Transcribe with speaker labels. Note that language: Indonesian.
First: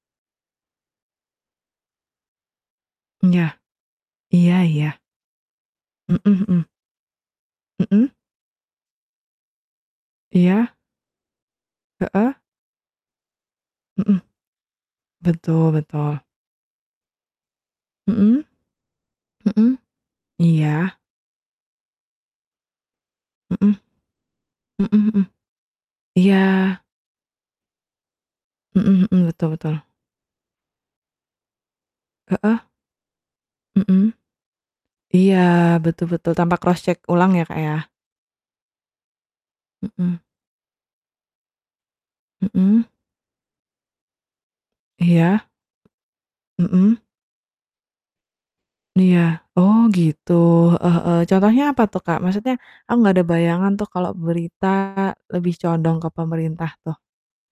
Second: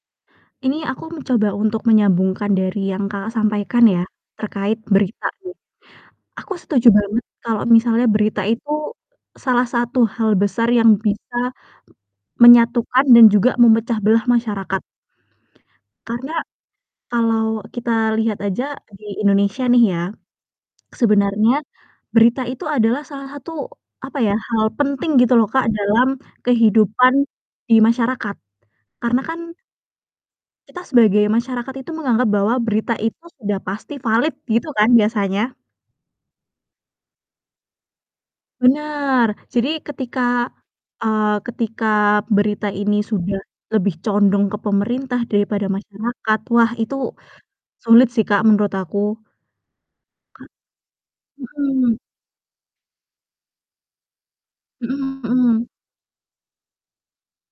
Speaker 1: Ini aku mencoba untuk menyambungkan dari yang Kakak
Speaker 2: Iya.
Speaker 1: sampaikan ya,
Speaker 2: Iya
Speaker 1: terkait
Speaker 2: iya.
Speaker 1: berita nih.
Speaker 2: Mhm
Speaker 1: Aku
Speaker 2: mhm.
Speaker 1: setuju banget kalau misalnya
Speaker 2: Mhm.
Speaker 1: berita itu salah satu hal besar
Speaker 2: Iya.
Speaker 1: yang bisa
Speaker 2: Heeh.
Speaker 1: menyatukan dan juga memecah
Speaker 2: Mhm.
Speaker 1: belah masyarakat.
Speaker 2: Betul betul.
Speaker 1: Karena kalau kita lihat
Speaker 2: Mhm.
Speaker 1: aja di Indonesia
Speaker 2: Mhm.
Speaker 1: nih ya,
Speaker 2: Iya.
Speaker 1: sebenarnya berita itu adalah salah satu,
Speaker 2: Mhm.
Speaker 1: apa ya, hal
Speaker 2: Mhm
Speaker 1: penting
Speaker 2: mhm.
Speaker 1: gitu loh, Kak, dalam
Speaker 2: Iya
Speaker 1: kehidupan di masyarakat
Speaker 2: Mhm
Speaker 1: karena
Speaker 2: mhm,
Speaker 1: kan
Speaker 2: betul betul.
Speaker 1: kita sebagai masyarakat itu menganggap bahwa
Speaker 2: Heeh.
Speaker 1: berita itu sudah pasti
Speaker 2: Mhm.
Speaker 1: valid gitu kan
Speaker 2: Iya
Speaker 1: biasanya.
Speaker 2: betul betul, tanpa cross check ulang ya, Kak, ya.
Speaker 1: Bener jadi
Speaker 2: Mhm.
Speaker 1: ketika, eee, ketika berita
Speaker 2: Mhm.
Speaker 1: ini sudah lebih condong ke pemerintah
Speaker 2: Iya.
Speaker 1: daripada masyarakat, wah itu
Speaker 2: Mhm.
Speaker 1: sulit sih, Kak, menurut aku.
Speaker 2: Iya, oh gitu,
Speaker 1: Ka
Speaker 2: heeh heeh. Contohnya apa
Speaker 1: mhm.
Speaker 2: tuh, Kak, maksudnya aku nggak ada bayangan tuh kalau berita
Speaker 1: Mhm
Speaker 2: lebih
Speaker 1: mhm.
Speaker 2: condong ke pemerintah tuh.